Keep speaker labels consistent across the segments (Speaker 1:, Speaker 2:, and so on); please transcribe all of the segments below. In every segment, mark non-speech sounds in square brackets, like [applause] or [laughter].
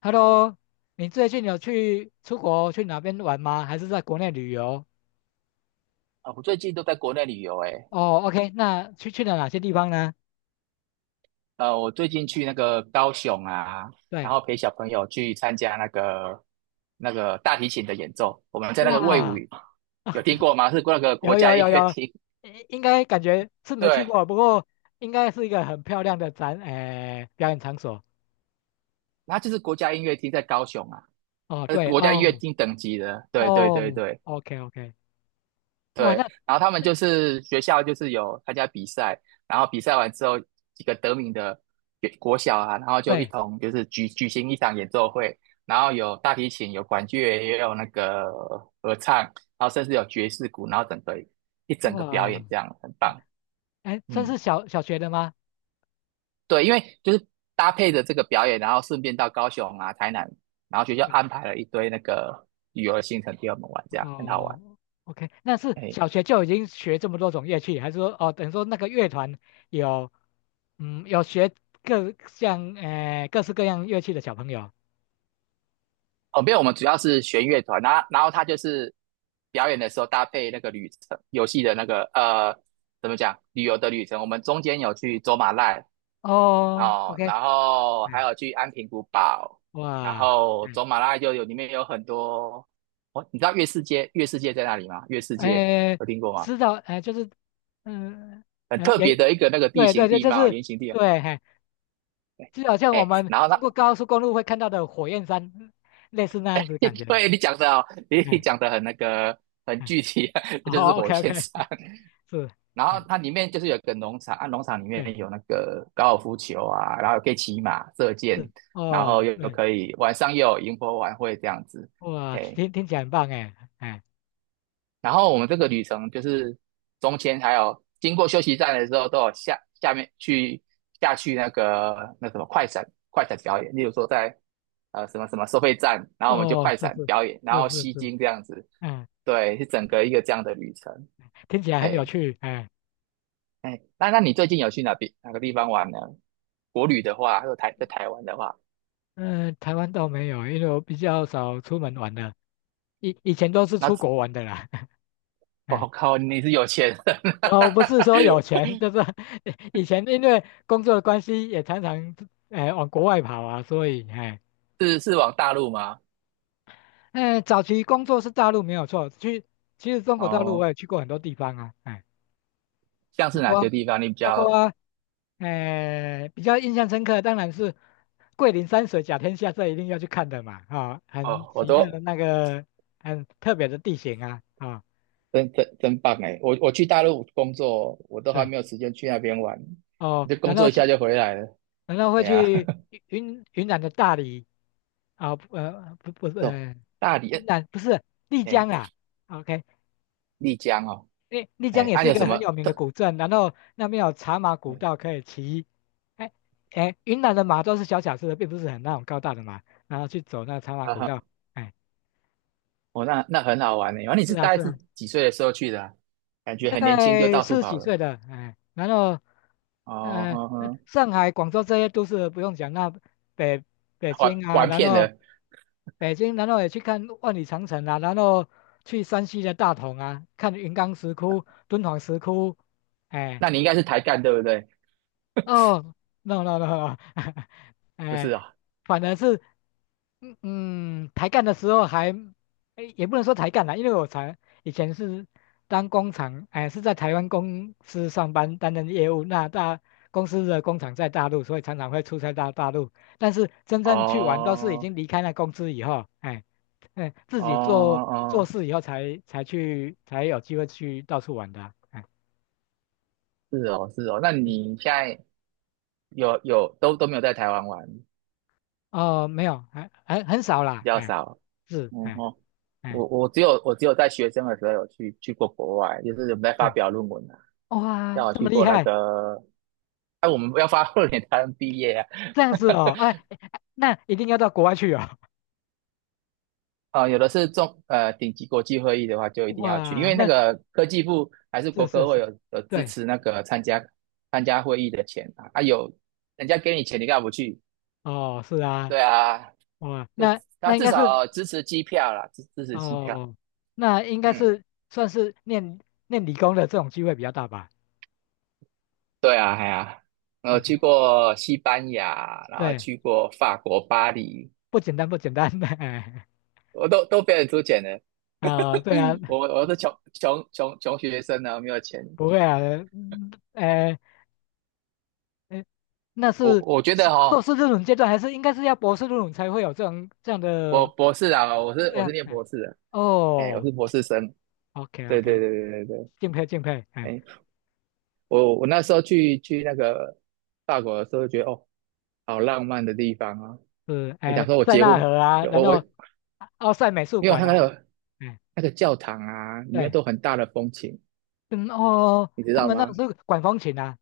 Speaker 1: Hello，你最近有去出国去哪边玩吗？还是在国内旅游？
Speaker 2: 啊，我最近都在国内旅游诶。
Speaker 1: 哦，OK，那去了哪些地方呢？
Speaker 2: 我最近去那个高雄啊，然
Speaker 1: 对，
Speaker 2: 后陪小朋友去参加那个大提琴的演奏，我们在那个魏武，
Speaker 1: 哇，[laughs]
Speaker 2: 有
Speaker 1: 啊，
Speaker 2: 听过吗？是那个国
Speaker 1: 有
Speaker 2: 家
Speaker 1: 有
Speaker 2: 音
Speaker 1: 有
Speaker 2: 乐
Speaker 1: 有，
Speaker 2: 厅。
Speaker 1: 应该感觉是没去
Speaker 2: 对。
Speaker 1: 过，不过应该是一个很漂亮的展，表演场所。
Speaker 2: 然就是国家音乐厅在高雄啊。
Speaker 1: 哦，对，
Speaker 2: 国家音乐
Speaker 1: 哦
Speaker 2: 厅等级的，对对对
Speaker 1: 哦
Speaker 2: 对。
Speaker 1: ，OK OK，哇，
Speaker 2: 对，
Speaker 1: 那
Speaker 2: 然后他们
Speaker 1: 那
Speaker 2: 就是学校就是有参加比赛，然后比赛完之后，几个得名的国小啊，然后就一
Speaker 1: 对，
Speaker 2: 同就是举行一场演奏会，然后有大提琴，有管乐，也有那个合唱，然后甚至有爵士鼓，然后一整个表
Speaker 1: 哇，
Speaker 2: 演这样很棒。
Speaker 1: 哎，算
Speaker 2: 嗯。
Speaker 1: 是小学的吗？
Speaker 2: 对，因为就是搭配着这个表演，然后顺便到高雄啊、台南，然后学校安排了一堆那个旅游的行程给我们玩，这样很好玩。
Speaker 1: 哦，OK，那是
Speaker 2: 哎。
Speaker 1: 小学就已经学这么多种乐器，还是说哦，等于说那个乐团有，嗯，有学各式各样乐器的小朋友？
Speaker 2: 哦，没有，我们主要是弦乐团，然后他就是表演的时候搭配那个旅程，游戏的那个怎么讲，旅游的旅程。我们中间有去走马濑。
Speaker 1: 哦
Speaker 2: 哦，
Speaker 1: ，OK，
Speaker 2: 然后还
Speaker 1: 嗯，
Speaker 2: 有去安平古堡，然
Speaker 1: 哇，
Speaker 2: 后
Speaker 1: 嗯，
Speaker 2: 走马濑就有里面有很多。哦，你知道月世界在哪里吗？月世界
Speaker 1: 哎，
Speaker 2: 有听过吗？
Speaker 1: 知道，哎，就是，嗯，
Speaker 2: 很
Speaker 1: 哎，
Speaker 2: 特
Speaker 1: 也
Speaker 2: 别的一个那个地
Speaker 1: 对对
Speaker 2: 形
Speaker 1: 对，
Speaker 2: 地
Speaker 1: 就
Speaker 2: 貌，
Speaker 1: 是
Speaker 2: 圆形地貌。
Speaker 1: 对，嘿，就好像我
Speaker 2: 哎，
Speaker 1: 们
Speaker 2: 然后呢，
Speaker 1: 经过高速公路会看到的火焰山，类似那样子感觉，
Speaker 2: [laughs] 对你讲的哦，你
Speaker 1: 嗯
Speaker 2: 讲的很那个很
Speaker 1: 嗯，
Speaker 2: 具体。[laughs] 就是
Speaker 1: 哦 o
Speaker 2: 火
Speaker 1: k OK，
Speaker 2: 焰山。
Speaker 1: [laughs] 是，
Speaker 2: 然后
Speaker 1: 哎，
Speaker 2: 它里面就是有一个农场，啊，农场里
Speaker 1: 对。
Speaker 2: 面有那个高尔夫球啊，然后可以骑马、射箭，
Speaker 1: 是
Speaker 2: 然后
Speaker 1: 哦，
Speaker 2: 又
Speaker 1: 对，
Speaker 2: 可以晚上又有萤火晚会这样子。
Speaker 1: 哇，
Speaker 2: 哎，
Speaker 1: 听听起来很棒哎，哎，
Speaker 2: 然后我们这个旅程就是中间还有经过休息站的时候，都有下去那什么快闪表演，例如说在什么什么收费站，然后我们就
Speaker 1: 哦，
Speaker 2: 快
Speaker 1: 是
Speaker 2: 闪
Speaker 1: 是
Speaker 2: 表演，然
Speaker 1: 是
Speaker 2: 后
Speaker 1: 是
Speaker 2: 吸
Speaker 1: 是，
Speaker 2: 睛这样子。
Speaker 1: 嗯，
Speaker 2: 对，是整个一个这样的旅程。
Speaker 1: 听起来很有
Speaker 2: 哎。
Speaker 1: 趣哎，
Speaker 2: 哎，那你最近有去哪边哪个地方玩呢？国旅的话，还有在台湾的话，
Speaker 1: 嗯，台湾倒没有，因为我比较少出门玩的，以前都是出国
Speaker 2: 那
Speaker 1: 玩的啦，[laughs]
Speaker 2: 哦
Speaker 1: 哎，
Speaker 2: 靠，你是有钱人。
Speaker 1: 哦，不是说有
Speaker 2: [laughs]
Speaker 1: 钱，就是 [laughs] 以前因为工作的关系，也常常哎往国外跑啊，所以哎，
Speaker 2: 是往大陆吗？
Speaker 1: 哎，早期工作是大陆没有错，其实中国大陆
Speaker 2: 哦，
Speaker 1: 我也去过很多地方啊，哎，
Speaker 2: 像是哪些地方你比
Speaker 1: 包
Speaker 2: 较？
Speaker 1: 括比较印象深刻，当然是桂林山水甲天下，这一定要去看的嘛，啊、很
Speaker 2: 哦，
Speaker 1: 奇特的那个很特别的地形啊，啊、
Speaker 2: 真棒哎！我去大陆工作，我都还
Speaker 1: 对，
Speaker 2: 没有时间去那边玩，
Speaker 1: 哦，
Speaker 2: 就工
Speaker 1: 然
Speaker 2: 作
Speaker 1: 后
Speaker 2: 一
Speaker 1: 去
Speaker 2: 下就回来了。
Speaker 1: 然后会
Speaker 2: 哎呀。
Speaker 1: 去云南的大理，啊、呃不不是、
Speaker 2: [laughs] 走
Speaker 1: 呃、
Speaker 2: 大
Speaker 1: 云
Speaker 2: 理。
Speaker 1: 南不是丽
Speaker 2: 哎，
Speaker 1: 江啊 o k
Speaker 2: 丽江哦。
Speaker 1: 诶丽江
Speaker 2: 哎，
Speaker 1: 也是
Speaker 2: 你
Speaker 1: 一
Speaker 2: 有什
Speaker 1: 个
Speaker 2: 么
Speaker 1: 很有名的
Speaker 2: 特？
Speaker 1: 古镇，然后那边有茶马古道
Speaker 2: 哎。
Speaker 1: 可以骑。哎哎，云南的马都是小小只的，并不是很那种高大的马，然后去走那茶马
Speaker 2: 啊
Speaker 1: 古道。
Speaker 2: 哈。
Speaker 1: 哎，
Speaker 2: 哦，那那很好玩呢。然后你
Speaker 1: 是
Speaker 2: 是
Speaker 1: 啊
Speaker 2: 大概
Speaker 1: 是
Speaker 2: 是
Speaker 1: 啊，
Speaker 2: 几岁的时候去的啊，感觉
Speaker 1: 大
Speaker 2: 很年轻就
Speaker 1: 概
Speaker 2: 到处
Speaker 1: 四十
Speaker 2: 跑
Speaker 1: 几
Speaker 2: 了。
Speaker 1: 岁的，哎，然后
Speaker 2: 哦，
Speaker 1: 呃，
Speaker 2: 呵呵。
Speaker 1: 上海、广州这些都是不用讲，那北北
Speaker 2: 玩
Speaker 1: 京啊，
Speaker 2: 玩
Speaker 1: 然
Speaker 2: 遍
Speaker 1: 后
Speaker 2: 了。
Speaker 1: 北京，然后也去看万里长城啊，然后去山西的大同啊，看云冈石窟、敦煌石窟，哎。
Speaker 2: 那你应该是台干对不对？
Speaker 1: 哦，no no no [laughs]
Speaker 2: 不是
Speaker 1: 哎，
Speaker 2: 啊。
Speaker 1: 反正是，嗯嗯，抬杠的时候还，哎，也不能说抬杠啦，因为我才以前是当工厂，哎，是在台湾公司上班担任业务，那大公司的工厂在大陆，所以常常会出差到大陆，但是真正去玩都是已
Speaker 2: 哦。
Speaker 1: 经离开那公司以后，哎，哎，自
Speaker 2: 哦
Speaker 1: 己
Speaker 2: 哦
Speaker 1: 做
Speaker 2: 哦，
Speaker 1: 事以后才去有机会去到处玩的啊哎，
Speaker 2: 是哦是哦。那你现在有都没有在台湾玩，
Speaker 1: 哦，没有，还很少
Speaker 2: 比
Speaker 1: 啦，
Speaker 2: 较
Speaker 1: 哎，
Speaker 2: 少。
Speaker 1: 是，
Speaker 2: 嗯
Speaker 1: 哎
Speaker 2: 哼。
Speaker 1: 哎
Speaker 2: 我只有在学生的时候有去过国外，就是我们在发
Speaker 1: 是，
Speaker 2: 表论文啊，
Speaker 1: 哇，
Speaker 2: 像我
Speaker 1: 这
Speaker 2: 去
Speaker 1: 么厉
Speaker 2: 过那
Speaker 1: 害，
Speaker 2: 个，哎、我们要发 [laughs] 2年才能毕业啊。
Speaker 1: 这样子哦，哎，哎哎那一定要到国外去哦，
Speaker 2: 啊，有的是顶级国际会议的话，就一
Speaker 1: [laughs]
Speaker 2: 定要去，因
Speaker 1: 哇，
Speaker 2: 为那
Speaker 1: 那
Speaker 2: 个科技部还是国
Speaker 1: 是是
Speaker 2: 科会
Speaker 1: 是，
Speaker 2: 有支
Speaker 1: 对，
Speaker 2: 持那个参加会议的钱啊，啊有人家给你钱，你干嘛不去？
Speaker 1: 哦，是啊，
Speaker 2: 对啊，
Speaker 1: 哇，
Speaker 2: 就
Speaker 1: 那
Speaker 2: 他
Speaker 1: 那应
Speaker 2: 至
Speaker 1: 该是
Speaker 2: 少支持机票啦，支持机票。
Speaker 1: 哦，那应该
Speaker 2: 嗯。
Speaker 1: 是算是念理工的这种机会比较大吧
Speaker 2: 对啊，哎呀、我去
Speaker 1: ？OK，
Speaker 2: 过西班牙，然后
Speaker 1: 对，
Speaker 2: 去过法国巴黎，
Speaker 1: 不简单不简单的，[laughs] 哎
Speaker 2: 我都被人出钱的。
Speaker 1: 啊、对啊，
Speaker 2: [laughs] 我是穷学生呢，没有钱。
Speaker 1: 不会啊，嗯哎。那
Speaker 2: 我
Speaker 1: 是
Speaker 2: 我觉
Speaker 1: 是
Speaker 2: 得
Speaker 1: 硕
Speaker 2: 哈、
Speaker 1: 士这种阶段，还是应该是要博士这种才会有这种这样
Speaker 2: 博
Speaker 1: 的？
Speaker 2: 博士啊，我是
Speaker 1: 对
Speaker 2: 我是
Speaker 1: 啊，
Speaker 2: 念
Speaker 1: 哎，
Speaker 2: 博士的。哎，我
Speaker 1: 哦
Speaker 2: 是博士生，
Speaker 1: ，OK
Speaker 2: 对对
Speaker 1: OK，
Speaker 2: 对对对对。
Speaker 1: 敬佩敬佩，哎，
Speaker 2: 哎，我那时候去那个法国的时候，觉得哦，好浪漫的地方啊！
Speaker 1: 是
Speaker 2: 哎，想
Speaker 1: 哎
Speaker 2: 说我
Speaker 1: 塞
Speaker 2: 结婚，
Speaker 1: 纳河啊，然
Speaker 2: 我
Speaker 1: 后奥赛美术
Speaker 2: 因为我
Speaker 1: 馆
Speaker 2: 看那
Speaker 1: 啊，
Speaker 2: 个
Speaker 1: 哎
Speaker 2: 那个教堂啊，里面
Speaker 1: 对，
Speaker 2: 都很大的风琴，
Speaker 1: 嗯哦，
Speaker 2: 你知
Speaker 1: 他
Speaker 2: 道
Speaker 1: 们那
Speaker 2: 吗？
Speaker 1: 是管风琴啊，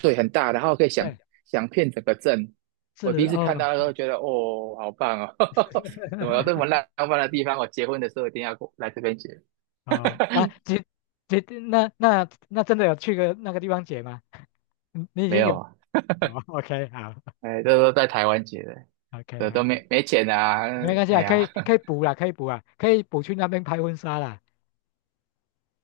Speaker 2: 对，很大，然后可以想
Speaker 1: 对，
Speaker 2: 想遍整个镇。
Speaker 1: 是
Speaker 2: 我第一次看
Speaker 1: 哦，
Speaker 2: 到的时候，
Speaker 1: 嗯，
Speaker 2: 觉得哦，好棒哦。[laughs] 怎么有这么
Speaker 1: [laughs]
Speaker 2: 浪漫的地方？我结婚的时候一定要过来这边结。
Speaker 1: 哦啊，
Speaker 2: [laughs]
Speaker 1: 姐姐，那真的有去个那个地方解吗？你已
Speaker 2: 没
Speaker 1: 经
Speaker 2: 有
Speaker 1: 有
Speaker 2: 啊。
Speaker 1: 哦，OK，好
Speaker 2: 哎，这都在台湾结的，这都
Speaker 1: ，OK。
Speaker 2: 没钱啊。
Speaker 1: 没关系
Speaker 2: 哎
Speaker 1: 啊，可
Speaker 2: 呀。
Speaker 1: 以可以补啦，可以补啊，可以补去那边拍婚纱啦。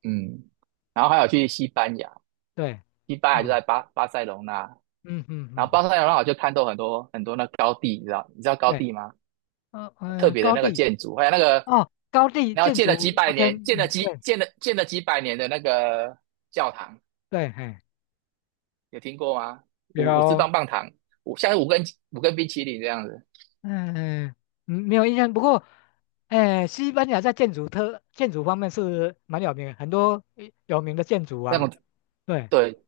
Speaker 2: 嗯，然后还有去西班牙，
Speaker 1: 对，
Speaker 2: 西班牙就
Speaker 1: 嗯
Speaker 2: 在巴塞隆纳，
Speaker 1: 嗯嗯
Speaker 2: 然
Speaker 1: 嗯
Speaker 2: 后巴
Speaker 1: 嗯，
Speaker 2: 塞隆纳我就看到很多很多那高地，你知道高
Speaker 1: 对，
Speaker 2: 地吗？
Speaker 1: 嗯
Speaker 2: 特
Speaker 1: 嗯，
Speaker 2: 别的
Speaker 1: 高
Speaker 2: 那个
Speaker 1: 地
Speaker 2: 建筑，还有那个
Speaker 1: 哦，高地
Speaker 2: 然后
Speaker 1: 建
Speaker 2: 建了几
Speaker 1: 筑
Speaker 2: 百
Speaker 1: ，OK，
Speaker 2: 年，建了
Speaker 1: 嗯，
Speaker 2: 几
Speaker 1: 对
Speaker 2: 建了建了几百年的那个教堂，
Speaker 1: 对，嘿，
Speaker 2: 有听过吗？五只
Speaker 1: 有，
Speaker 2: 棒棒糖，像是五根冰淇淋这样子，
Speaker 1: 嗯嗯，没有印象，不过，哎，西班牙在建筑方面是蛮有名的，很多有名的建筑
Speaker 2: 那种。
Speaker 1: 啊，对，
Speaker 2: 对，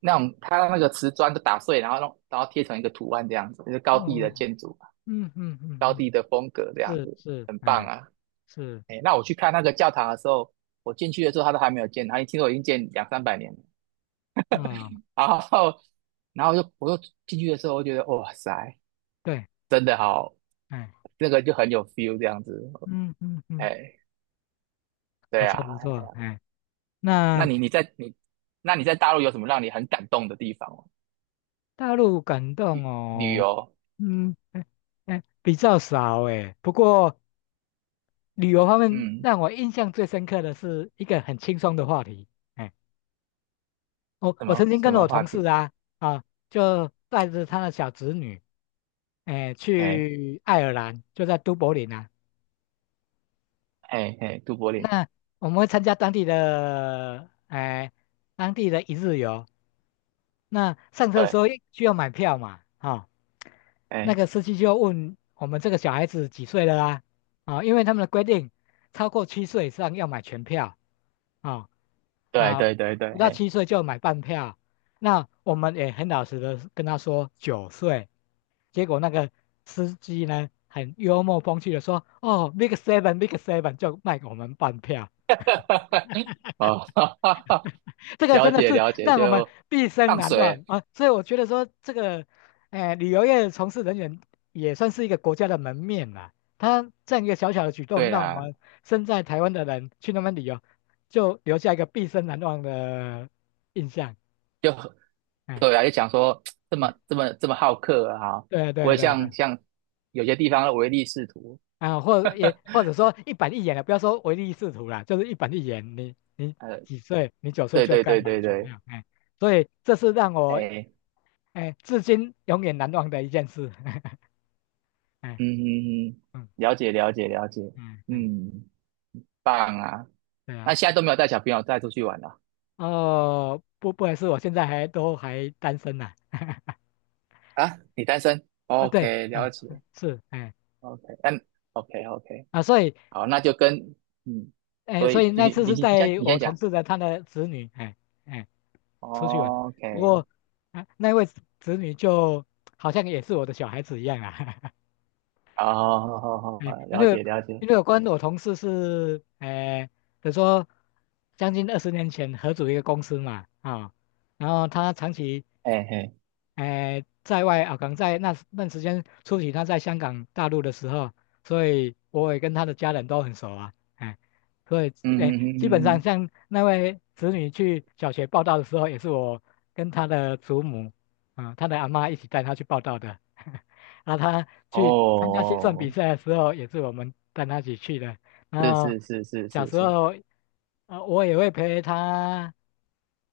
Speaker 2: 那种它那个瓷砖都打碎，然后弄然后贴成一个图案这样子，就是高地
Speaker 1: 嗯
Speaker 2: 的建筑，
Speaker 1: 嗯嗯嗯
Speaker 2: 高
Speaker 1: 嗯，
Speaker 2: 地的风格这样
Speaker 1: 是
Speaker 2: 子，
Speaker 1: 是，
Speaker 2: 很棒
Speaker 1: 哎
Speaker 2: 啊。
Speaker 1: 是
Speaker 2: 哎，那我去看那个教堂的时候，我进去的时候它都还没有建，它听说已经建两三百年了。
Speaker 1: 啊，
Speaker 2: 然后，然后，就我就进去的时候，我觉得哇塞，
Speaker 1: 对，
Speaker 2: 真的好，
Speaker 1: 哎，
Speaker 2: 那个就很有 feel 这样子。
Speaker 1: 嗯嗯嗯，
Speaker 2: 哎。对
Speaker 1: 不错
Speaker 2: 啊，
Speaker 1: 不错，哎。
Speaker 2: 那
Speaker 1: 那
Speaker 2: 你你在你那你在大陆有什么让你很感动的地方吗，
Speaker 1: 大陆感动
Speaker 2: 旅
Speaker 1: 哦，
Speaker 2: 游？
Speaker 1: 嗯，哎哎，比较少哎。不过旅游方面，
Speaker 2: 嗯，
Speaker 1: 让我印象最深刻的是一个很轻松的话题。哎，我
Speaker 2: 什
Speaker 1: 我
Speaker 2: 么
Speaker 1: 曾经
Speaker 2: 什
Speaker 1: 跟
Speaker 2: 么
Speaker 1: 我
Speaker 2: 话
Speaker 1: 同事
Speaker 2: 题？
Speaker 1: 啊啊，就带着他的小侄女，哎，
Speaker 2: 哎
Speaker 1: 去爱尔兰，就在都柏林啊。
Speaker 2: 哎哎。都柏林。
Speaker 1: 那我们会参加当地的哎当地的一日游，那上车的时候
Speaker 2: 对。
Speaker 1: 需要买票嘛？啊、那个
Speaker 2: 哎，
Speaker 1: 司机就问我们这个小孩子几岁了啦，啊、因为他们的规定，超过七岁以上要买全票啊
Speaker 2: 对
Speaker 1: 啊、
Speaker 2: 对对对。
Speaker 1: 不到
Speaker 2: 嘿。
Speaker 1: 七岁就要买半票。那我们也很老实的跟他说九岁，结果那个司机呢很幽默风趣的说：“哦，big seven，big seven 就卖给我们半票。”
Speaker 2: [laughs] 哦。
Speaker 1: 这
Speaker 2: [laughs]
Speaker 1: 个
Speaker 2: 了
Speaker 1: 真的
Speaker 2: 解
Speaker 1: 是
Speaker 2: 了解，
Speaker 1: 让我们
Speaker 2: 就
Speaker 1: 毕生
Speaker 2: 放
Speaker 1: 难忘
Speaker 2: 水，
Speaker 1: 啊！所以我觉得说，这个，旅游业从事人员也算是一个国家的门面啦。他这样一个小小的举动，
Speaker 2: 对
Speaker 1: 让我
Speaker 2: 啦。
Speaker 1: 们身在台湾的人去那边旅游，就留下一个毕生难忘的印象。
Speaker 2: 就
Speaker 1: 哎，
Speaker 2: 对啊，就想说这
Speaker 1: 哎
Speaker 2: 么这么这么好客啊，
Speaker 1: 对
Speaker 2: 不
Speaker 1: 对
Speaker 2: 会
Speaker 1: 对
Speaker 2: 像
Speaker 1: 对，
Speaker 2: 像有些地方的唯利是图。
Speaker 1: 啊，或也或者说一板一眼的，不要说唯利是图啦，就是一板一眼。你你
Speaker 2: 呃，
Speaker 1: 几岁？你九岁
Speaker 2: 对
Speaker 1: 就要
Speaker 2: 对
Speaker 1: 该
Speaker 2: 对
Speaker 1: 买
Speaker 2: 对
Speaker 1: 全票，
Speaker 2: 对。
Speaker 1: 哎，所以这是让我
Speaker 2: 哎。
Speaker 1: 哎至今永远难忘的一件事。[laughs] 哎，
Speaker 2: 嗯嗯嗯。
Speaker 1: 嗯
Speaker 2: 了解了解了解。
Speaker 1: 嗯嗯，
Speaker 2: 嗯。棒啊！
Speaker 1: 对
Speaker 2: 那
Speaker 1: 啊，
Speaker 2: 现在都没有带小朋友带出去玩了
Speaker 1: 哦，不，不好意思，我现在还都还单身呢、[laughs]
Speaker 2: 啊？你单身
Speaker 1: 啊，对，
Speaker 2: ？OK，了
Speaker 1: 啊，嗯
Speaker 2: 解
Speaker 1: 是，哎，
Speaker 2: ，OK。嗯。OK OK。
Speaker 1: 啊，所以，
Speaker 2: 好，那就跟。嗯，
Speaker 1: 哎，
Speaker 2: 所
Speaker 1: 所
Speaker 2: 以
Speaker 1: 以
Speaker 2: 继
Speaker 1: 那
Speaker 2: 续，
Speaker 1: 次
Speaker 2: 你
Speaker 1: 是
Speaker 2: 你
Speaker 1: 带
Speaker 2: 先你
Speaker 1: 我
Speaker 2: 先
Speaker 1: 同
Speaker 2: 讲
Speaker 1: 事的他的子女，哎，哎，出去玩的，不
Speaker 2: ，OK。
Speaker 1: 过，啊，那位子女就好像也是我的小孩子一样啊，
Speaker 2: 好好好
Speaker 1: [laughs]
Speaker 2: 好，好
Speaker 1: 哎，因
Speaker 2: 了
Speaker 1: 为
Speaker 2: 解了解。
Speaker 1: 因为我同事是，哎，比如说将近20年前合组一个公司嘛，啊、然后他长期。
Speaker 2: 哎嘿。
Speaker 1: 哎、在外啊，可能在那段时间初期他在香港、大陆的时候，所以我也跟他的家人都很熟啊，哎，所以
Speaker 2: 嗯嗯
Speaker 1: 哎，基
Speaker 2: 嗯
Speaker 1: 本
Speaker 2: 嗯
Speaker 1: 上
Speaker 2: 嗯。
Speaker 1: 像那位子女去小学报道的时候，也是我跟他的祖母，嗯，他的阿妈一起带他去报道的，[laughs] 然后他
Speaker 2: 哦。
Speaker 1: 去参加心算比
Speaker 2: 哦哦。
Speaker 1: 赛的时候，也是我们带他一起去的，然
Speaker 2: 是
Speaker 1: 后
Speaker 2: 是是是
Speaker 1: 小
Speaker 2: 是
Speaker 1: 时
Speaker 2: 是。
Speaker 1: 候，我也会陪他。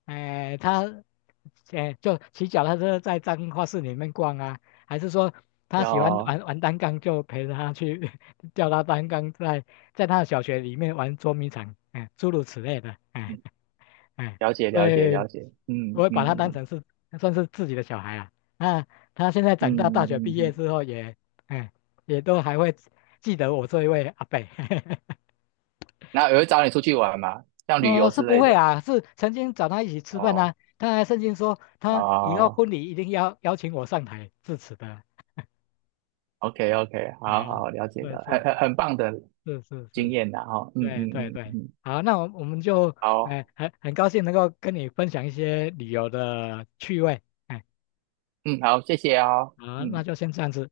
Speaker 1: 哎，他哎，就骑脚踏车在彰化市里面逛啊，还是说他喜欢
Speaker 2: 要。
Speaker 1: 玩单杠，就陪着他去 [laughs] 叫他单杠在在他的小学里面玩捉迷藏，哎，诸如此类的，哎
Speaker 2: 嗯。
Speaker 1: 哎，
Speaker 2: 了解
Speaker 1: 所
Speaker 2: 了解了
Speaker 1: 以
Speaker 2: 解。嗯
Speaker 1: 我会
Speaker 2: 嗯
Speaker 1: 把他当
Speaker 2: 嗯
Speaker 1: 成是算是自己的小孩啊。那他现在
Speaker 2: 嗯
Speaker 1: 长大，大学
Speaker 2: 嗯
Speaker 1: 毕
Speaker 2: 嗯。
Speaker 1: 业
Speaker 2: 嗯，
Speaker 1: 之后也，哎，也都还会记得我这一位阿伯。[laughs]
Speaker 2: 那有人找你出去玩吗？像旅游
Speaker 1: 哦，是
Speaker 2: 之
Speaker 1: 不
Speaker 2: 类
Speaker 1: 会
Speaker 2: 的？
Speaker 1: 啊，是曾经找他一起吃饭
Speaker 2: 哦。
Speaker 1: 啊，他还曾经说他以后
Speaker 2: 哦
Speaker 1: 婚礼一定要邀请我上台致辞的。
Speaker 2: ，OK OK，好
Speaker 1: 嗯，
Speaker 2: 好了解
Speaker 1: 对，
Speaker 2: 的，很
Speaker 1: 是
Speaker 2: 很很棒的
Speaker 1: 是是是，
Speaker 2: 经
Speaker 1: 是
Speaker 2: 验的哈。哦。嗯
Speaker 1: 对
Speaker 2: 嗯
Speaker 1: 对
Speaker 2: 嗯
Speaker 1: 对，
Speaker 2: 嗯。
Speaker 1: 好，那我们就，
Speaker 2: 好。
Speaker 1: 哎、很高兴能够跟你分享一些旅游的趣味，哎，
Speaker 2: 嗯好，谢谢哦。
Speaker 1: 好，那
Speaker 2: 嗯。
Speaker 1: 就先这样子。